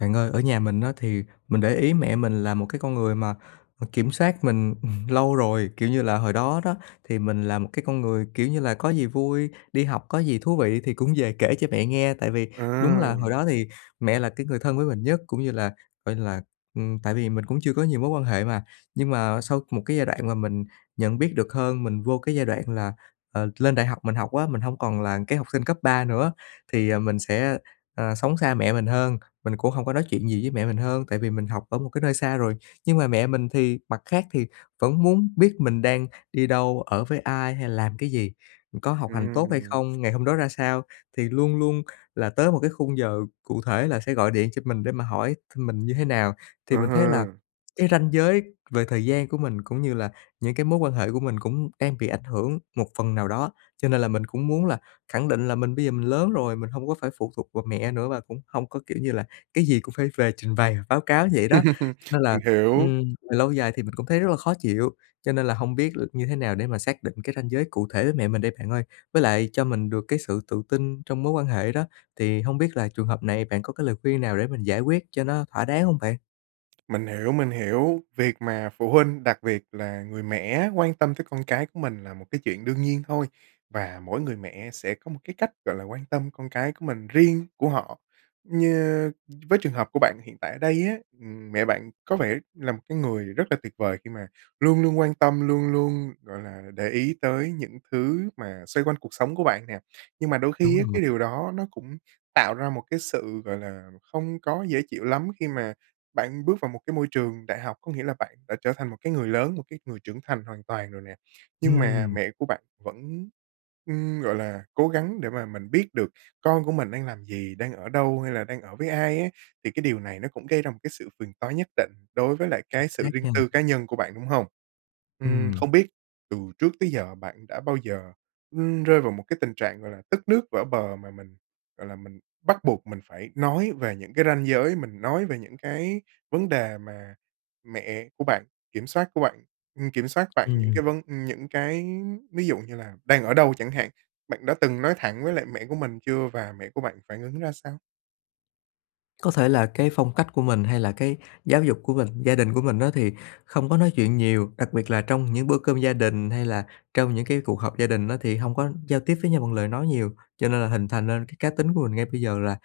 Bạn ơi, ở nhà mình á thì mình để ý mẹ mình là một cái con người mà, ờ, kiểm soát mình, ừ, lâu rồi. Kiểu như là, hồi đó đó, thì mình là một cái con người, kiểu như là, có gì vui, đi học có gì thú vị thì cũng về kể cho mẹ nghe, tại vì đúng là hồi À. đó thì mẹ là cái người thân với mình nhất, cũng như là coi như là, ừm, tại vì mình cũng chưa có nhiều mối quan hệ mà. Nhưng mà sau một cái giai đoạn mà mình nhận biết được hơn, mình vô cái giai đoạn là, ờ, lên đại học mình học á, mình hông còn là cái học sinh cấp 3 nữa, thì mình sẽ, ờ, sống xa mẹ mình hơn, mình cũng hông có nói chuyện gì với mẹ mình hơn, tại vì mình học ở một cái nơi xa rồi. Nhưng mà mẹ mình thì mặt khác thì vẫn muốn biết mình đang đi đâu, ở với ai hay là làm cái gì, có học hành tốt hay Ừm. không, ngày hôm đó ra sao? Thì luôn luôn kh là tới một cái khung giờ cụ thể là sẽ gọi điện cho mình để mà hỏi thăm mình như thế nào. Thì Ở mình thấy ha. là cái ranh giới về thời gian của mình cũng như là những cái mối quan hệ của mình cũng đang bị ảnh hưởng một phần nào đó. Cho nên là mình cũng muốn là khẳng định là mình bây giờ mình lớn rồi, mình hông có phải phụ thuộc vào mẹ nữa và cũng hông có, kiểu như là, cái gì cũng phải về trình bày báo cáo vậy đó. Nên là, Mình hiểu. ừm, về lâu dài thì mình cũng thấy rất là khó chịu, cho nên là hông biết l như thế nào để mà xác định cái ranh giới cụ thể với mẹ mình đây bạn ơi? Với lại cho mình được cái sự tự tin trong mối quan hệ đó, thì hông biết là trường hợp này bạn có cái lời khuyên nào để mình giải quét cho nó thỏa đáng hông bạn? Mình hiểu, mình hiểu. Việc mà phụ huynh, đặc biệt là người mẹ á quan tâm tới con cái của mình là một cái chuyện đương nhiên thôi, và mỗi người mẹ sẽ có một cái cách, gọi là, quan tâm con cái của mình riêng của họ. Như với trường hợp của bạn hiện tại ở đây á, ừm, mẹ bạn có vẻ là một cái người rất là tuyệt vời khi mà luôn luôn quan tâm, luôn luôn, gọi là, để ý tới những thứ mà xoay quanh cuộc sống của bạn nè. Nhưng mà đôi Đúng khi á rồi. cái điều đó nó cũng tạo ra một cái sự, gọi là, không có dễ chịu lắm khi mà bạn bước vào một cái môi trường đại học, có nghĩa là bạn đã trở thành một cái người lớn, một cái người trưởng thành hoàn toàn rồi nè. Nhưng mà Ừm. mẹ của bạn vẫn, ưm, gọi là cố gắng để mà mình biết được con của mình đang làm gì? Đang ở đâu, hay là đang ở với ai á? Thì cái điều này nó cũng gây ra một cái sự phiền toái nhất định đối với lại cái sự [unintelligible] riêng nhân. tư cá nhân của bạn, đúng hông? Ừm, Ừm. không biết từ trước tới giờ bạn đã bao giờ, ưm, rơi vào một cái tình trạng, gọi là, tức nước vỡ bờ, mà mình, gọi là, mình bắt buộc mình phải nói về những cái ranh giới, mình nói về những cái vấn đề mà mẹ của bạn kiểm soát của bạn ừm, kiểm soát bạn những Ừm. cái vấn ừ, những cái ví dụ như là đang ở đâu chẳng hạn. Bạn đã từng nói thẳng với lại mẹ của mình chưa và mẹ của bạn phản ứng ra sao? Có thể là cái phong cách của mình hay là cái giáo dục của mình, gia đình của mình á thì không có nói chuyện nhiều, đặc biệt là trong những bữa cơm gia đình, hay là trong những cái cuộc họp gia đình á thì hông có giao tiếp với nhau bằng lời nói nhiều. Cho nên là hình thành nên cái cá tính của mình ngay bây giờ là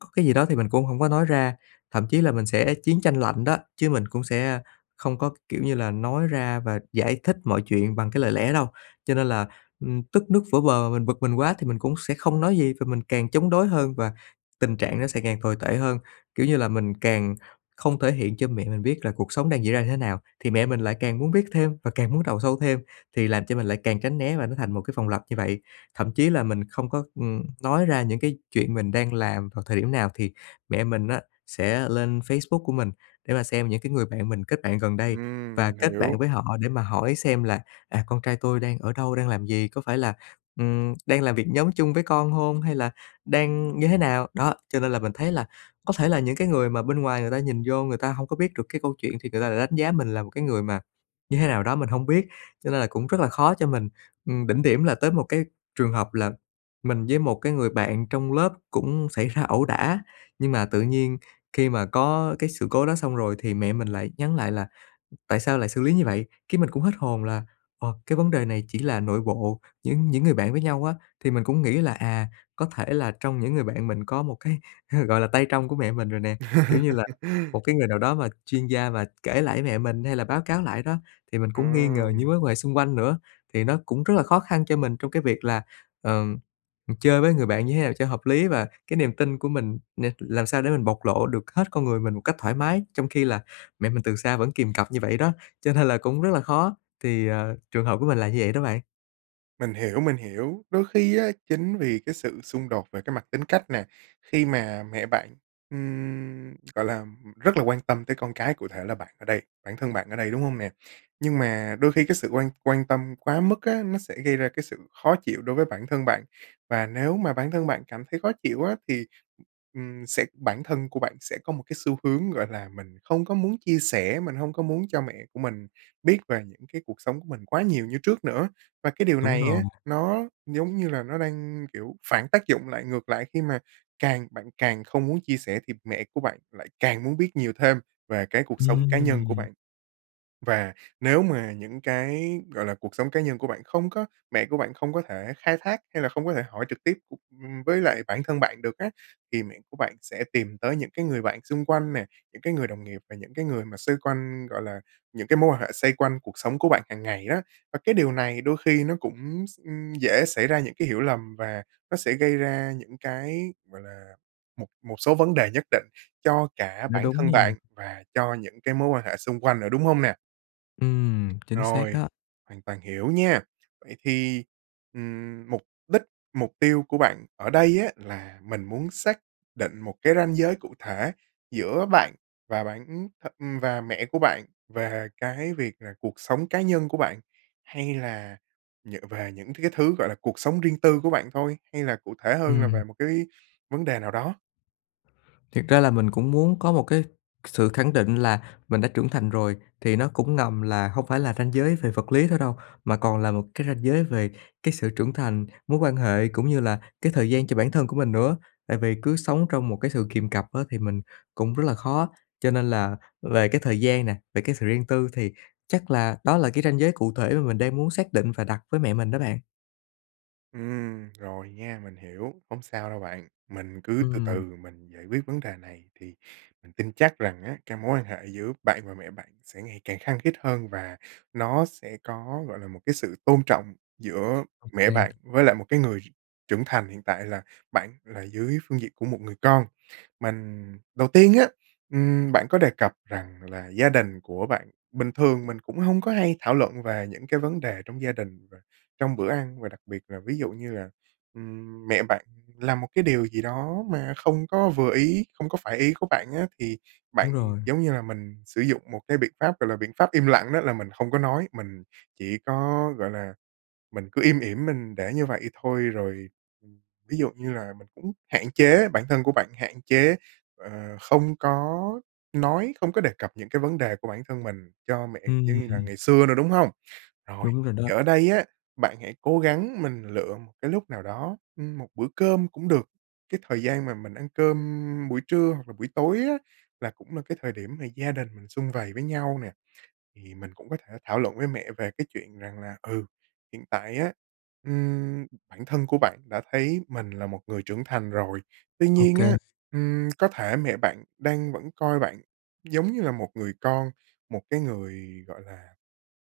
có cái gì đó thì mình cũng hổng có nói ra. Thậm chí là mình sẽ chiến tranh lạnh đó, chứ mình cũng sẽ không có, kiểu như là, nói ra và giải thích mọi chuyện bằng cái lời lẽ đâu. Cho nên là, ưm, tức nước vỡ bờ, mình bực mình quá thì mình cũng sẽ không nói gì và mình càng chống đối hơn và tình trạng nó sẽ càng tồi tệ hơn, kiểu như là, mình càng không thể hiện cho mẹ mình biết là cuộc sống đang diễn ra như thế nào thì mẹ mình lại càng muốn biết thêm và càng muốn đào sâu thêm, thì làm cho mình lại càng tránh né và nó thành một cái vòng lặp như vậy. Thậm chí là mình không có, ừm, nói ra những cái chuyện mình đang làm vào thời điểm nào, thì mẹ mình á sẽ lên Facebook của mình để mà xem những cái người bạn mình kết bạn gần đây và Ừm, mình kết bạn hiểu. với họ để mà hỏi xem là, à: "Con trai tôi đang ở đâu, đang làm gì, có phải là, ừm, đang làm việc nhóm chung với con hông hay là đang như thế nào?" Đó, cho nên là mình thấy là có thể là những cái người mà bên ngoài người ta nhìn vô người ta hông có biết được cái câu chuyện thì người ta lại đánh giá mình là một cái người mà như thế nào đó mình hông biết, cho nên là cũng rất là khó cho mình. Ừm, đỉnh điểm là tới một cái trường hợp là mình với một cái người bạn trong lớp cũng xảy ra ẩu đả, nhưng mà tự nhiên khi mà có cái sự cố đó xong rồi thì mẹ mình lại nhắn lại là "Tại sao lại xử lý như vậy?" Cái mình cũng hết hồn là, ồ, cái vấn đề này chỉ là nội bộ những những người bạn với nhau á, thì mình cũng nghĩ là, à, có thể là trong những người bạn mình có một cái, gọi là, tay trong của mẹ mình rồi nè. Kiểu như là, một cái người nào đó mà chuyên gia mà kể lại với mẹ mình hay là báo cáo lại đó, thì mình cũng nghi ngờ Ừm. những mối quan hệ xung quanh nữa. Thì nó cũng rất là khó khăn cho mình trong cái việc là, ờ, ừ, chơi với người bạn như thế nào cho hợp lý và cái niềm tin của mình nè, làm sao để mình bộc lộ được hết con người mình một cách thoải mái, trong khi là mẹ mình từ xa vẫn kìm cặp như vậy đó. Cho nên là cũng rất là khó, thì, ờ, trường hợp của mình là như vậy đó bạn. Mình hiểu, mình hiểu, đôi khi á, chính vì cái sự xung đột về cái mặt tính cách nè, khi mà mẹ bạn, ừm, gọi là, rất là quan tâm tới con cái, cụ thể là bạn ở đây bản thân bạn ở đây, đúng hông nè? Nhưng mà đôi khi cái sự quan quan tâm quá mức á, nó sẽ gây ra cái sự khó chịu đối với bản thân bạn. Và nếu mà bản thân bạn cảm thấy khó chịu á thì, ừm, sẽ bản thân của bạn sẽ có một cái xu hướng, gọi là, mình không có muốn chia sẻ, mình hông có muốn cho mẹ của mình biết về những cái cuộc sống của mình quá nhiều như trước nữa. Và cái điều Đúng này rồi. á, nó giống như là nó đang, kiểu, phản tác dụng lại ngược lại, khi mà càng bạn càng không muốn chia sẻ thì mẹ của bạn lại càng muốn biết nhiều thêm về cái cuộc sống cá nhân của Ừm. bạn. Và nếu mà những cái, gọi là, cuộc sống cá nhân của bạn không có mẹ của bạn không có thể khai thác, hay là không có thể hỏi trực tiếp, ưm, với lại bản thân bạn được á, thì mẹ của bạn sẽ tìm tới những cái người bạn xung quanh nè, những cái người đồng nghiệp, và những cái người mà xoay quanh, gọi là, những cái mối quan hệ xoay quanh cuộc sống của bạn hằng ngày á. Và cái điều này đôi khi nó cũng s ừm, dễ xảy ra những cái hiểu lầm, và nó sẽ gây ra những cái, gọi là, một một số vấn đề nhất định cho cả Nói bản đúng thân nha. bạn và cho những cái mối quan hệ xung quanh nữa, đúng hông nè? Ừm, chính xác Rồi, đó. hoàn toàn hiểu nha. Vậy thì, ừm, mục đích, mục tiêu của bạn ở đây á, là mình muốn xác định một cái ranh giới cụ thể giữa bạn và bạn ừm, th ừm, và mẹ của bạn về cái việc là cuộc sống cá nhân của bạn? Hay là nhờ về những cái thứ, gọi là, cuộc sống riêng tư của bạn thôi? Hay là cụ thể hơn là Ừm. về một cái vấn đề nào đó? Thiệt ra là mình cũng muốn có một cái sự khẳng định là mình đã trưởng thành rồi, thì nó cũng ngầm là hông phải là ranh giới về vật lý thôi đâu, mà còn là một cái ranh giới về cái sự trưởng thành, mối quan hệ cũng như là cái thời gian cho bản thân của mình nữa. Tại vì cứ sống trong một cái sự kiềm cặp á, thì mình cũng rất là khó. Cho nên là về cái thời gian nè, về cái sự riêng tư thì chắc là đó là cái ranh giới cụ thể mà mình đang muốn xác định và đặt với mẹ mình đó bạn. Ừm, rồi nha. Mình hiểu, hổng sao đâu bạn. Mình cứ từ từ Ừm. m mình giải quyết vấn đề này thì mình tin chắc rằng á, cái mối quan hệ giữa bạn và mẹ bạn sẽ ngày càng khăng khít hơn và nó sẽ có, gọi là, một cái sự tôn trọng giữa mẹ bạn OK. với lại một cái người trưởng thành hiện tại là bạn là dưới phương diện của một người con. Mành đầu tiên á, ừm, bạn có đề cập rằng là gia đình của bạn bình thường mình cũng hông có hay thảo luận về những cái vấn đề trong gia đình và trong bữa ăn và đặc biệt là, ví dụ như là, ừm, mẹ bạn làm một cái điều gì đó mà không có vừa ý, không có phải ý của bạn á, thì bạn, Đúng rồi. giống như là, mình sử dụng một cái biện pháp, gọi là, biện pháp im lặng, đó là mình không có nói, mình chỉ có, gọi là, mình cứ im ỉm mình để như vậy thôi. Rồi, ừm, ví dụ như là mình cũng hạn chế, bản thân của bạn, hạn chế, ờ, không có nói, không có đề cập những cái vấn đề của bản thân mình cho mẹ giống như là Ừm. ngày xưa nữa, đúng hông? Rồi, Đúng rồi đó. thì ở đây á, bạn hãy cố gắng mình lựa một cái lúc nào đó, ừm, một bữa cơm cũng được, cái thời gian mà mình ăn cơm, ưm, buổi trưa hoặc là buổi tối á, là cũng là cái thời điểm mà gia đình mình sum vầy với nhau nè, thì mình cũng có thể thảo luận với mẹ về cái chuyện rằng là, ừ, hiện tại á, ừm, bản thân của bạn đã thấy mình là một người trưởng thành rồi. Tuy nhiên á, OK. ừm, có thể mẹ bạn đang vẫn coi bạn giống như là một người con, một cái người, gọi là,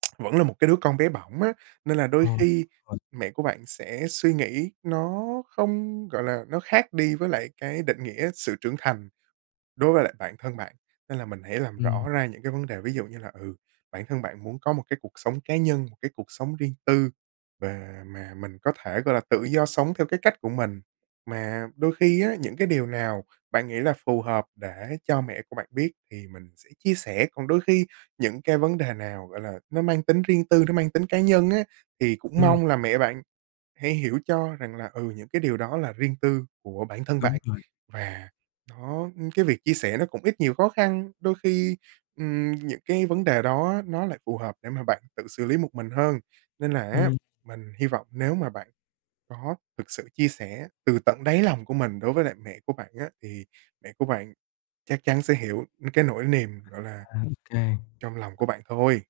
vẫn là một cái đứa con bé bỏng á, nên là đôi Ồ, khi [unintelligible] mẹ của bạn sẽ suy nghĩ nó không gọi là, nó khác đi với lại cái định nghĩa sự trưởng thành đối với lại bản thân bạn. Nên là mình hãy làm Ừm. rõ ra những cái vấn đề, ví dụ như là, ừ, bản thân bạn muốn có một cái cuộc sống cá nhân, một cái cuộc sống riêng tư và mà mình có thể, gọi là, tự do sống theo cái cách của mình. Mà đôi khi á, những cái điều nào bạn nghĩ là phù hợp để cho mẹ của bạn biết thì mình sẽ chia sẻ, còn đôi khi những cái vấn đề nào, gọi là, nó mang tính riêng tư, nó mang tính cá nhân á, thì cũng Ừm. mong là mẹ bạn hãy hiểu cho rằng là, ừ, những cái điều đó là riêng tư của bản thân Đúng bạn rồi. và nó ưm, cái việc chia sẻ nó cũng ít nhiều khó khăn. Đôi khi, ừm, những cái vấn đề đó nó lại phù hợp để mà bạn tự xử lý một mình hơn. Nên là á, Ừm. mình hy vọng nếu mà bạn có thực sự chia sẻ từ tận đáy lòng của mình đối với lại mẹ của bạn á, thì mẹ của bạn chắc chắn sẽ hiểu cái nỗi niềm, gọi là, À, OK. trong lòng của bạn thôi.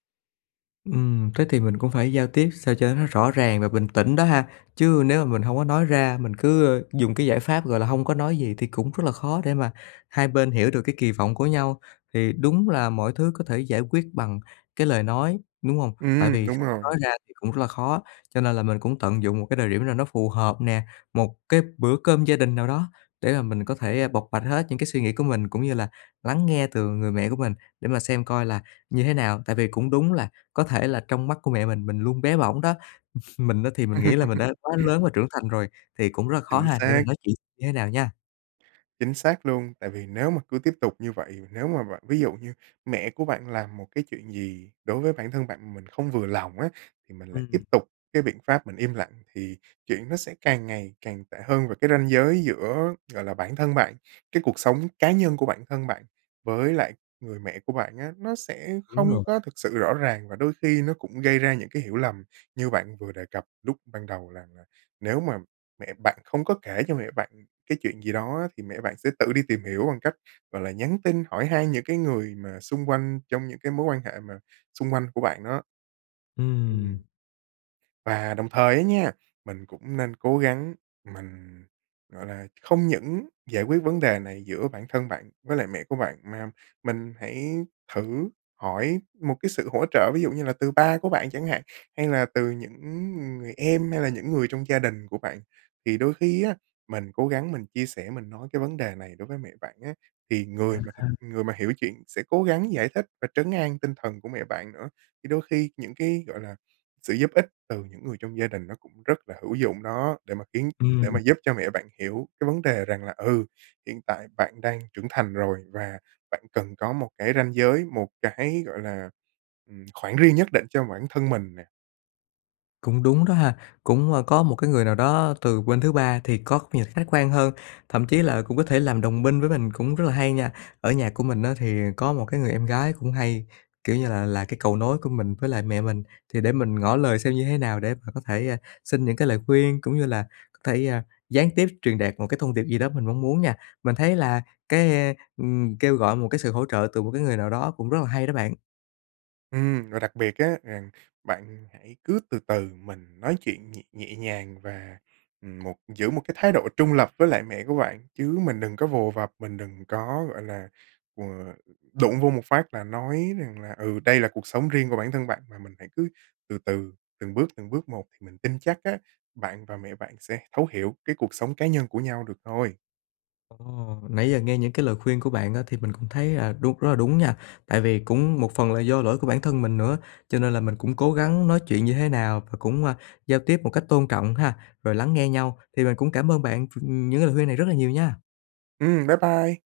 Ừm, thế thì mình cũng phải giao tiếp sao cho nó rõ ràng và bình tĩnh đó ha. Chứ nếu mà mình hông có nói ra, mình cứ, ơ, dùng cái giải pháp, gọi là, hông có nói gì thì cũng rất là khó để mà hai bên hiểu được cái kỳ vọng của nhau. Thì đúng là mọi thứ có thể giải quyết bằng cái lời nói, đúng hông? Tại Ừm, vì đúng không có nói rồi. ra thì cũng rất là khó, cho nên là mình cũng tận dụng một cái thời điểm nào nó phù hợp nè, một cái bữa cơm gia đình nào đó để mà mình có thể, ơ, bộc bạch hết những cái suy nghĩ của mình, cũng như là lắng nghe từ người mẹ của mình để mà xem coi là như thế nào. Tại vì cũng đúng là, có thể là trong mắt của mẹ mình, mình luôn bé bỏng đó. Mình á, thì mình nghĩ là mình đã quá lớn và trưởng thành rồi, thì cũng rất là khó Chính ha, để mình xác. nói chuyện như thế nào nha. Chính xác luôn. Tại vì nếu mà cứ tiếp tục như vậy, nếu mà bạn ví dụ như mẹ của bạn làm một cái chuyện gì đối với bản thân bạn, mình không vừa lòng á, thì mình lại Ừm, tiếp ừm. tục cái biện pháp mình im lặng, thì chuyện nó sẽ càng ngày càng tệ hơn. Và cái ranh giới giữa, gọi là, bản thân bạn, cái cuộc sống cá nhân của bản thân bạn với lại người mẹ của bạn á, nó sẽ Đúng không rồi. có thực sự rõ ràng và đôi khi nó cũng gây ra những cái hiểu lầm như bạn vừa đề cập lúc ban đầu rằng là nếu mà mẹ bạn không có kể cho mẹ bạn cái chuyện gì đó á, thì mẹ bạn sẽ tự đi tìm hiểu bằng cách, gọi là, nhắn tin hỏi han những cái người mà xung quanh, trong những cái mối quan hệ mà xung quanh của bạn đó. Ừm. Ừm. Và đồng thời á nha, mình cũng nên cố gắng, mình, gọi là, không những giải quyết vấn đề này giữa bản thân bạn với lại mẹ của bạn, mà mình hãy thử hỏi một cái sự hỗ trợ ví dụ như là từ ba của bạn chẳng hạn, hay là từ những, ứ, ừ, người em hay là những người trong gia đình của bạn. Thì đôi khi á, mình cố gắng mình chia sẻ, mình nói cái vấn đề này đối với mẹ bạn á, thì À người mà thực ha. người mà hiểu chuyện sẽ cố gắng giải thích và trấn an tinh thần của mẹ bạn nữa. Thì đôi khi những cái, gọi là, sự giúp ích từ những người trong gia đình nó cũng rất là hữu dụng đó, để mà khiến để mà Ừm. giúp cho mẹ bạn hiểu cái vấn đề rằng là, ừ, hiện tại bạn đang trưởng thành rồi và bạn cần có một cái ranh giới, một cái, gọi là, ừm, khoảng riêng nhất định cho bản thân mình nè. Cũng đúng đó ha. Cũng, ơ, có một cái người nào đó từ bên thứ ba thì góc nhìn khách quan hơn, thậm chí là cũng có thể làm đồng minh với mình cũng rất là hay nha. Ở nhà của mình á thì có một cái người em gái cũng hay, kiểu như là, là cái cầu nối của mình với lại mẹ mình thì để mình ngỏ lời xem như thế nào để mà có thể, à, xin những cái lời khuyên, cũng như là có thể, à, gián tiếp truyền đạt một cái thông điệp gì đó mình mong muốn nha. Mình thấy là cái, a, ừm, kêu gọi một cái sự hỗ trợ từ một cái người nào đó cũng rất là hay đó bạn. Ừm, và đặc biệt á, rằng bạn hãy cứ từ từ mình nói chuyện nhẹ nhẹ nhàng và, ừm, một giữ một cái thái độ trung lập với lại mẹ của bạn, chứ mình đừng có vồ vập, mình đừng có, gọi là, ờ, đụng vô một phát là nói rằng là: ừ, đây là cuộc sống riêng của bản thân bạn, mà mình hãy cứ từ từ, từng bước từng bước một, thì mình tin chắc á, bạn và mẹ bạn sẽ thấu hiểu cái cuộc sống cá nhân của nhau được thôi. Ồ, nãy giờ nghe những cái lời khuyên của bạn á thì mình cũng thấy, à, đu rất là đúng nha. Tại vì cũng một phần là do lỗi của bản thân mình nữa, cho nên là mình cũng cố gắng nói chuyện như thế nào và cũng, a, giao tiếp một cách tôn trọng ha, rồi lắng nghe nhau. Thì mình cũng cảm ơn bạn ph ừm, những cái lời khuyên này rất là nhiều nha. Ừm, bye bye.